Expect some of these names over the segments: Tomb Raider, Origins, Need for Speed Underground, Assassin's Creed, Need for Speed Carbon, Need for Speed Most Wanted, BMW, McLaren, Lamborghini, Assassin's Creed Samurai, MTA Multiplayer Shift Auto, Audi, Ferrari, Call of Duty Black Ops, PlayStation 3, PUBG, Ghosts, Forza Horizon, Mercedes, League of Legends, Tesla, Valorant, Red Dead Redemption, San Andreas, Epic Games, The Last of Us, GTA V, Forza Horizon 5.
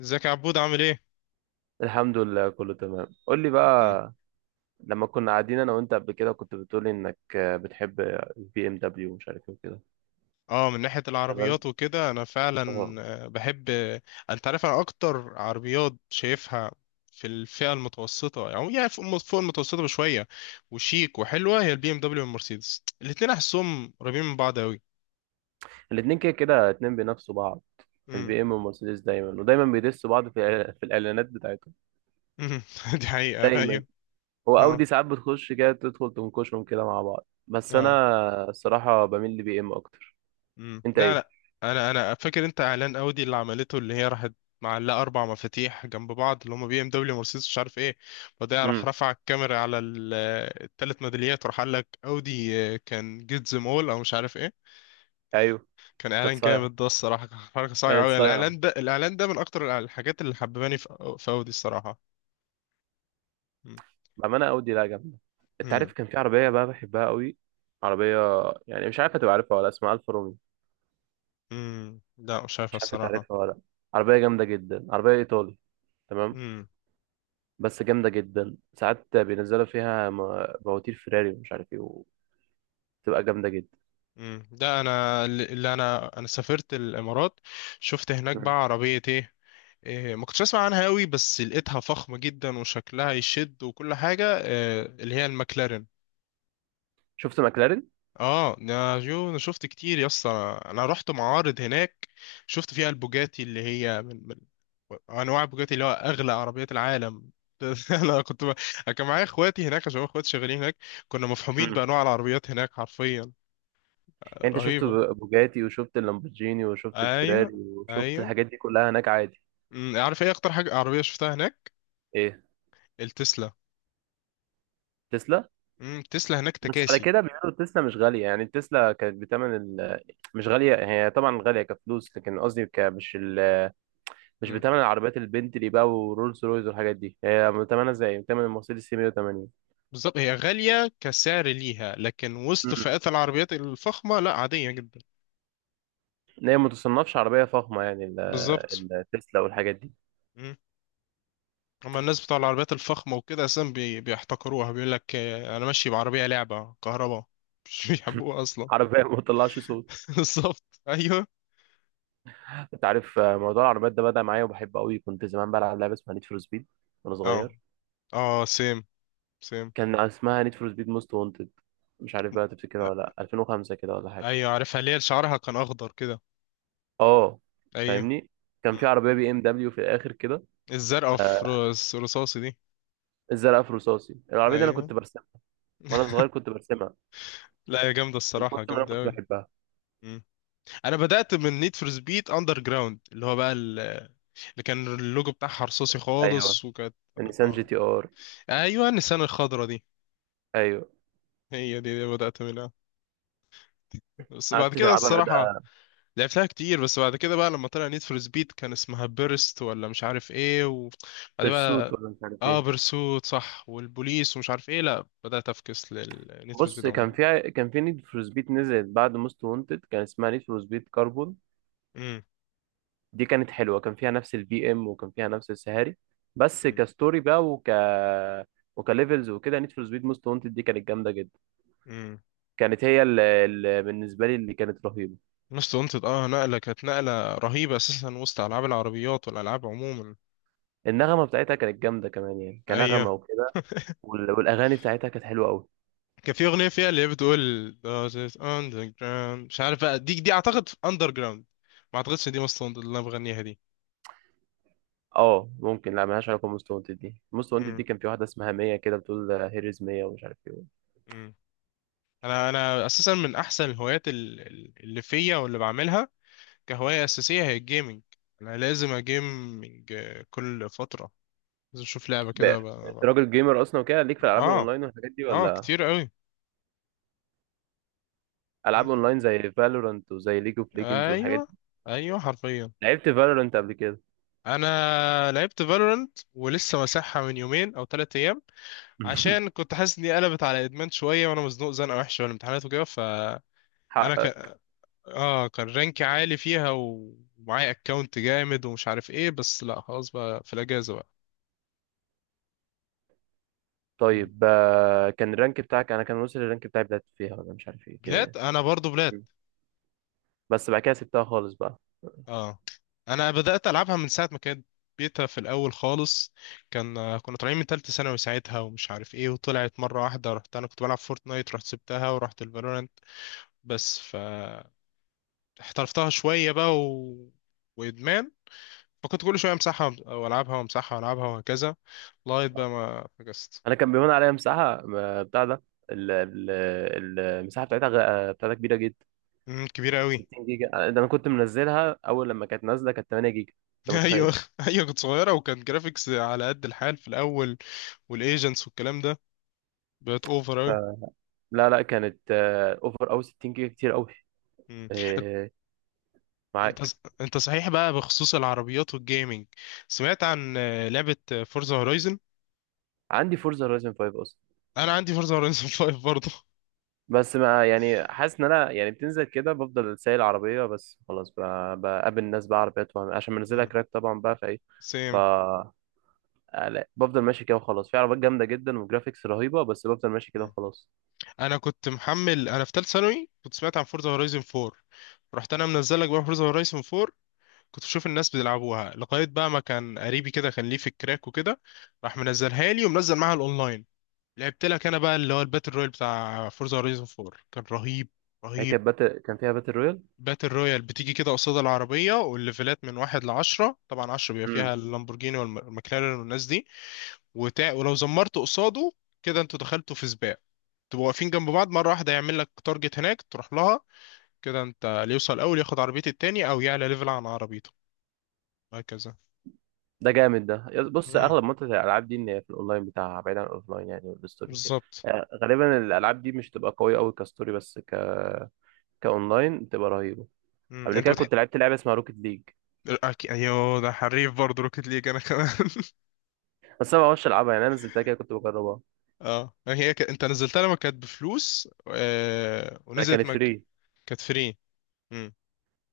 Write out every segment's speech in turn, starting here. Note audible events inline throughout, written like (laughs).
ازيك يا عبود عامل ايه؟ الحمد لله، كله تمام. قول لي مم. بقى. لما كنا قاعدين انا وانت قبل كده كنت بتقولي انك بتحب البي ام دبليو ومش عارف ايه وكده. اه، من ناحية تمام. العربيات وكده انا فعلا اه. بحب انت عارف انا اكتر عربيات شايفها في الفئة المتوسطة، يعني فوق المتوسطة بشوية، وشيك وحلوة، هي البي ام دبليو والمرسيدس. الاتنين احسهم قريبين من بعض اوي. الاتنين كده كده اتنين بينافسوا بعض، مم. البي ام والمرسيدس دايما ودايما بيدسوا بعض في في الاعلانات بتاعتهم مم. (laughs) دي حقيقة، دايما. ايوه. هو اودي اه. ساعات بتخش كده، تدخل تنكشهم كده مع بعض، بس اه. انا الصراحه بميل لبي ام اكتر. مم. انت لا ايه؟ لا. انا فاكر انت اعلان اودي اللي عملته، اللي هي راحت معلقه 4 مفاتيح جنب بعض، اللي هم بي ام دبليو، مرسيدس، مش عارف ايه، وبعدها راح امم رفع الكاميرا على ال3 ميداليات وراح قال لك اودي، كان جيت زم اول او مش عارف ايه. ايوه. كان كانت اعلان صايعه، جامد ده الصراحه. (laughs) كان حركه صايعه كانت قوي، صايعه. الاعلان ده، الاعلان ده من اكتر الحاجات اللي حبباني في اودي الصراحه. مم. بأمانة أودي لا جامدة. أنت مم. عارف كان في عربية بقى بحبها قوي، عربية يعني مش عارف هتبقى عارفها ولا، اسمها ألفا رومي. مم. لا مش عارف مش عارف أنت الصراحه. عارفها ولا لأ. عربية جامدة جدا، عربية إيطالي. تمام. مم. بس جامدة جدا، ساعات بينزلوا فيها مواتير فيراري ومش عارف إيه وتبقى جامدة جدا. مم. ده انا اللي انا سافرت الامارات، شفت هناك بقى مم. عربية ايه. ما كنتش اسمع عنها قوي، بس لقيتها فخمة جدا، وشكلها يشد، وكل حاجة، اللي هي المكلارين. شفت ماكلارين؟ اه يا جو، انا شفت كتير يا اسطى، انا رحت معارض هناك. شفت فيها البوجاتي، اللي هي من انواع البوجاتي، اللي هو اغلى عربيات العالم. (laughs) انا كنت ب... أنا كان معايا اخواتي هناك عشان اخواتي شغالين هناك. كنا مفهومين مم. بانواع العربيات هناك حرفيا. يعني أنت شفت رهيبة. بوجاتي وشفت اللامبورجيني وشفت ايوه. الفيراري وشفت ايوه. الحاجات دي كلها هناك عادي. عارف ايه اكتر حاجة عربية شفتها هناك؟ إيه؟ التسلا. تسلا؟ التسلا هناك بس على تكاسي. كده بيقولوا تسلا مش غالية، يعني تسلا كانت بتمن ال... مش غالية، هي طبعا غالية كفلوس، لكن قصدي مش مش بتمن العربيات البنتلي بقى ورولز رويز والحاجات دي، هي بتمنها زي بتمن المرسيدس سي 180. بالظبط، هي غالية كسعر ليها، لكن وسط امم، فئات العربيات الفخمة، لا عادية جدا. هي ما تصنفش عربية فخمة يعني بالظبط. التسلا والحاجات دي. مم. أما الناس بتوع العربيات الفخمة وكده أساسا، بيحتقروها، بيقول لك أنا ماشي بعربية لعبة كهرباء. (laughs) مش بيحبوها أصلا. عربية (laughs) ما بتطلعش صوت. (laughs) بالظبط، أيوه. انت عارف، موضوع العربيات ده بدأ معايا وبحبه قوي. كنت زمان بلعب لعبة اسمها نيد فور سبيد وانا أه. صغير. أه. سيم. سيم. كان اسمها نيد فور سبيد موست وانتد، مش عارف بقى تفتكرها أ- ولا لا، 2005 كده ولا حاجة. أيوه عارفها، اللي هي شعرها كان أخضر كده. اه، أيوه. فاهمني. كان مم. في عربيه بي ام دبليو في الاخر كده، الزرقاء في آه، رصاصي دي. الزرقاء في رصاصي. العربيه دي انا أيوه. كنت برسمها وانا (laughs) صغير، كنت برسمها لا، هي جامدة من الصراحة، كتر ما انا جامدة كنت أوي. بحبها. انا بدات من نيد فور سبيد اندر جراوند، اللي هو بقى اللي كان اللوجو بتاعها رصاصي ايوه خالص وكانت. النيسان جي اه. تي ار. ايوه النسان الخضرا دي. ايوه. هي دي بدات منها. بس بعد قعدت كده تلعبها الصراحه، ده. لعبتها كتير، بس بعد كده بقى لما طلع نيد فور سبيد كان اسمها بيرست ولا مش عارف ايه، وبعد بيرسوت بقى، ولا مش عارف اه ايه. بيرسوت صح، والبوليس ومش عارف ايه، لا بدات افكس للنيد فور بص، سبيد كان عموما. في كان في نيد فور سبيد نزلت بعد موست وانتد، كان اسمها نيد فور سبيد كاربون. امم. دي كانت حلوه، كان فيها نفس البي ام وكان فيها نفس السهاري، بس كستوري بقى وكليفلز وكده. نيد فور سبيد موست وانتد دي كانت جامده جدا، امم. كانت هي اللي بالنسبه لي اللي كانت رهيبه. مست وانتد، نقله كانت نقله رهيبه اساسا وسط العاب العربيات والالعاب عموما. النغمة بتاعتها كانت جامدة كمان يعني كنغمة ايوه. وكده، والأغاني بتاعتها كانت حلوة أوي. كان في اغنيه فيها اللي هي بتقول This is underground، مش عارف بقى، دي اعتقد اندر جراوند. ما اعتقدش إن دي مصر اللي انا بغنيها دي. اه ممكن، لا ملهاش علاقة بموست وانتد. دي موست وانتد دي مم. كان في واحدة اسمها مية كده، بتقول هيريز مية ومش عارف ايه. مم. انا اساسا من احسن الهوايات اللي فيا واللي بعملها كهوايه اساسيه هي الجيمنج. انا لازم اجيمنج كل فتره، لازم اشوف لعبه ب- كده أنت ب- راجل جيمر أصلا وكده، ليك في الألعاب اه. الأونلاين والحاجات دي اه ولا؟ كتير قوي. مم. ألعاب أونلاين زي فالورانت وزي ليج اوف ليجندز والحاجات ايوه. دي. ايوه حرفيا. لعبت فالورانت قبل كده؟ انا لعبت فالورنت ولسه مسحها من يومين او 3 ايام، عشان (laughs) كنت حاسس اني قلبت على ادمان شويه، وانا مزنوق زنقه وحشه، والامتحانات وكده، حقق. ك... اه كان رانكي عالي فيها ومعايا اكونت جامد ومش عارف ايه، بس لا خلاص بقى في الاجازه بقى. مم. طيب، كان الرانك بتاعك، أنا كان وصل الرانك بتاعي بلات فيها ولا مش عارف ايه كده بلاد، يعني، انا برضو بلاد. بس بعد كده سبتها خالص بقى. اه، انا بدات العبها من ساعه ما كانت بيتا في الاول خالص. كان كنا طالعين من تالتة ثانوي ساعتها ومش عارف ايه، وطلعت مره واحده، رحت انا كنت بلعب فورتنايت، رحت سبتها ورحت الفالورانت. بس فاحترفتها شويه بقى وادمان. فكنت كل شوية امسحها والعبها وامسحها والعبها وهكذا، لغاية بقى ما فكست. انا كان بيهون عليا مساحه بتاع ده، المساحه بتاعتها بتاعتها كبيره جدا، كبيرة قوي. 60 جيجا. ده انا كنت منزلها اول لما كانت نازله كانت 8 جيجا. (laughs) انت متخيل؟ ايوه. ايوه كنت صغيرة وكان جرافيكس على قد الحال في الاول، والايجنتس والكلام ده، بقت اوفر ف- قوي. لا لا، كانت اوفر. او 60 جيجا كتير قوي، انت معاك. انت صحيح بقى بخصوص العربيات والجيمنج، سمعت عن لعبة فورزا هورايزن؟ عندي فورزا هورايزن 5 اصلا. انا عندي فورزا هورايزن (laughs) 5 برضه. بس ما يعني، حاسس ان انا يعني بتنزل كده بفضل سايق العربيه بس خلاص، بقابل الناس بقى عربيات عشان منزلها مم، كراك طبعا بقى فايه. ف سيم. لا، بفضل ماشي كده وخلاص، في عربيات جامده جدا وجرافيكس رهيبه، بس بفضل ماشي كده مم. وخلاص. انا كنت محمل، انا في ثالث ثانوي كنت سمعت عن فورزا هورايزن 4، رحت انا منزل لك بقى فورزا هورايزن 4. كنت بشوف الناس بيلعبوها، لغاية بقى ما كان قريبي كده كان ليه في الكراك وكده، راح منزلها لي ومنزل معاها الاونلاين. لعبت لك انا بقى، اللي هو الباتل رويال بتاع فورزا هورايزون 4، كان رهيب. هي رهيب. كانت كان فيها باتل رويال؟ باتل رويال بتيجي كده قصاد العربية، والليفلات من واحد لعشرة، طبعا عشرة بيبقى فيها امم، اللامبورجيني والمكلارين والناس دي، ولو زمرت قصاده كده، انتوا دخلتوا في سباق، تبقوا واقفين جنب بعض مرة واحدة، يعمل لك تارجت هناك تروح لها، كده انت اللي يوصل الاول ياخد عربية التاني او يعلى ليفل عن عربيته، هكذا. ده جامد ده. بص، امم. اغلب منطقه الالعاب دي ان هي في الاونلاين بتاعها بعيد عن الاوفلاين يعني، والستوري وكده. بالظبط. يعني غالبا الالعاب دي مش تبقى قويه قوي كستوري، بس كاونلاين تبقى رهيبه. مم. قبل انت كده بتح كنت لعبت لعبه اسمها روكيت ليج، ايوه، ده حريف برضه روكيت ليج، انا كمان. (laughs) بس انا ما بعرفش العبها يعني، انا نزلتها كده كنت بجربها. اه، هي انت نزلتها لما كانت بفلوس لا ونزلت كانت فري. كانت فري. مم.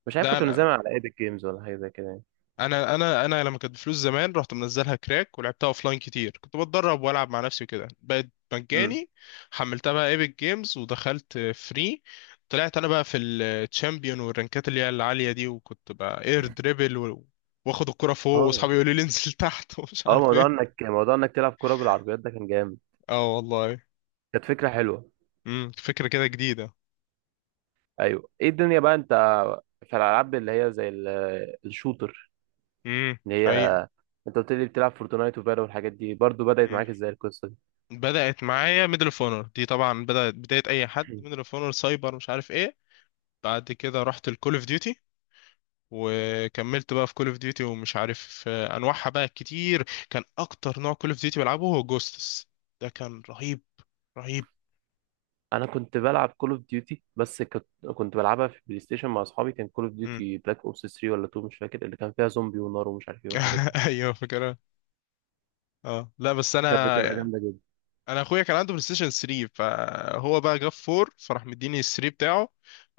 مش عارف لا كنت منزلها انا، على ايبك جيمز ولا حاجه زي كده يعني. انا لما كانت بفلوس زمان، رحت منزلها كراك ولعبتها اوفلاين كتير، كنت بتدرب والعب مع نفسي وكده، بقت امم. مجاني. حملتها بقى ايبك جيمز ودخلت فري، طلعت انا بقى في الشامبيون والرانكات اللي هي العالية دي، وكنت بقى اير دريبل واخد الكرة فوق، اه. واصحابي يقولوا لي انزل تحت. (laughs) ومش اه، عارف موضوع ايه. انك موضوع انك تلعب كوره بالعربيات ده كان جامد. اه والله. كانت فكره حلوه. فكرة كده جديدة. ايوه، ايه الدنيا بقى؟ انت، في الالعاب اللي هي زي الشوتر، امم. اللي هي، اي. انت قلت لي بتلعب فورتنايت وفالو والحاجات دي، برضو بدات معاك امم. ازاي القصه دي؟ بدأت معايا ميدل اوف اونر، دي طبعا بدأت بداية اي حد، ميدل (clears throat) اوف اونر، سايبر مش عارف ايه. بعد كده رحت الكول اوف ديوتي، وكملت بقى في كول اوف ديوتي، ومش عارف انواعها بقى كتير، كان اكتر نوع كول اوف ديوتي بلعبه هو جوستس. ده كان رهيب. رهيب. انا كنت بلعب كول اوف ديوتي، بس كنت، كنت بلعبها في بلاي ستيشن مع اصحابي. كان كول اوف امم. ديوتي بلاك اوبس 3 ولا 2، مش فاكر، اللي كان فيها زومبي ونار ومش عارف ايه والحاجات دي. (laughs) ايوه. فكرة. اه لا بس كانت بتبقى انا، جامده جدا. انا اخويا كان عنده بلاي ستيشن 3، فهو بقى جاب 4، فراح مديني ال 3 بتاعه،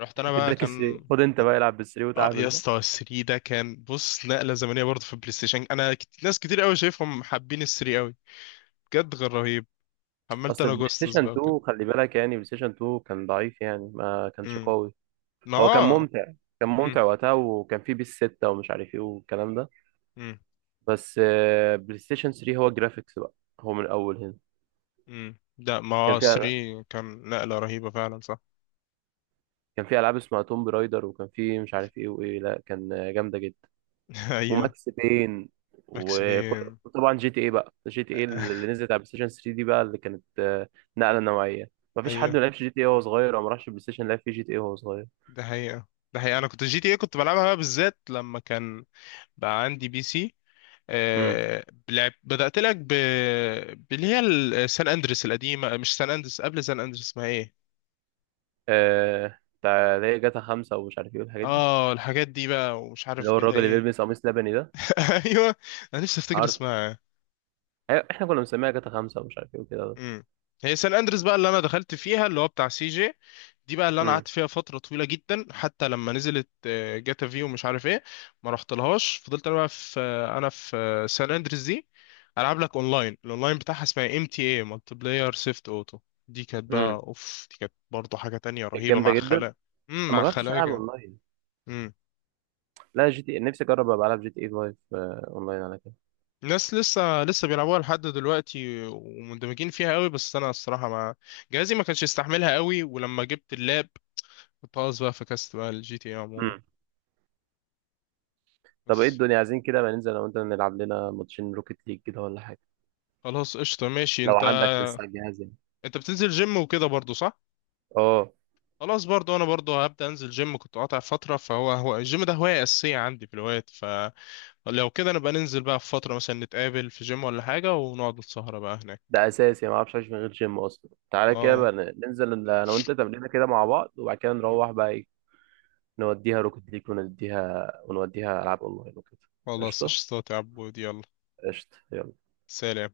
رحت انا (laughs) بقى اداك كان. 3، خد انت بقى العب بال 3 اه يا وتعامل. اسطى، 3 ده كان، بص، نقله زمنيه برضه في البلاي ستيشن، انا ناس كتير قوي شايفهم حابين ال 3 قوي، بجد غير رهيب. حملت اصل انا بلاي جوستس ستيشن بقى وكده. 2 خلي بالك، يعني بلاي ستيشن 2 كان ضعيف يعني، ما كانش امم. قوي. ما هو كان اه. ممتع، كان ممتع امم. وقتها، وكان فيه بيس 6 ومش عارف ايه والكلام ده. امم. بس بلاي ستيشن 3 هو جرافيكس بقى، هو من الاول هنا. امم. لا ما كان فيها، 3 كان نقله رهيبه فعلا، صح. كان في العاب اسمها توم برايدر، وكان في مش عارف ايه وايه، لا كان جامده جدا. (laughs) ايوه. وماكس بين ماكس بين. وطبعا جي تي ايه بقى. جي تي ايه آه. اللي نزلت على بلاي ستيشن 3 دي بقى، اللي كانت نقله نوعيه. (laughs) مفيش حد ما ايوه. لعبش جي تي ايه وهو صغير، او ما راحش بلاي ستيشن لعب فيه جي تي ايه وهو صغير. ده حقيقه، ده حقيقه، انا كنت جي تي ايه كنت بلعبها بقى بالذات لما كان بقى عندي بي سي، امم. لعب، بدأت لك باللي هي سان اندريس القديمة، مش سان اندريس، قبل سان اندريس اسمها ايه. آه بتاع اللي هي جاتا 5 ومش عارف ايه والحاجات دي، اه، الحاجات دي بقى، ومش اللي عارف هو جاتا الراجل اللي ايه. بيلبس قميص لبني ده. (laughs) ايوه. انا نفسي افتكر عارف، اسمها. أيوة، احنا كنا مسميها جاتا 5 ومش عارف ايه وكده. امم. هي سان اندريس بقى، اللي انا دخلت فيها، اللي هو بتاع سي جي، دي بقى اللي انا امم. قعدت فيها فتره طويله جدا، حتى لما نزلت جاتا في ومش عارف ايه، ما رحت لهاش، فضلت انا بقى في آه، انا في سان اندريس دي. العب لك اونلاين، الاونلاين بتاعها اسمها ام تي اي مالتي بلاير سيفت اوتو، امم. دي كانت برضه حاجه تانية كانت رهيبه جامدة مع جدا. خلايا. امم، أنا ما مع جربتش ألعب خلايا. أونلاين. لا جي تي إيه، نفسي أجرب أبقى ألعب جي تي اي 5 أونلاين على كده. ناس لسه بيلعبوها لحد دلوقتي، ومندمجين فيها قوي، بس انا الصراحه ما، جهازي ما كانش يستحملها قوي، ولما جبت اللاب كنت خلاص بقى فكست بقى الجي تي اي عموما. امم. طب ايه بس. الدنيا عايزين كده، ما ننزل أنا وأنت نلعب لنا ماتشين روكيت ليج كده ولا حاجة. خلاص، قشطه، ماشي لو انت. عندك لسه على الجهاز يعني. انت بتنزل جيم وكده برضو، صح؟ اه. خلاص، برضو انا برضو هبدا انزل جيم، كنت قاطع فتره، فهو الجيم ده هوايه اساسيه عندي في الوقت، فلو كده نبقى ننزل بقى في فتره مثلا، نتقابل في جيم ولا حاجه ونقعد السهره بقى هناك. ده أساسي، ما أعرفش أعيش من غير جيم أصلا. تعالى كده بقى، اه ننزل أنا وأنت تمرينة كده مع بعض، وبعد كده نروح بقى، نوديها روكت ليج، ونديها ونوديها ألعاب أونلاين وكده. خلاص، قشطة، قشطات يا عبود، يلا. قشطة يلا. سلام.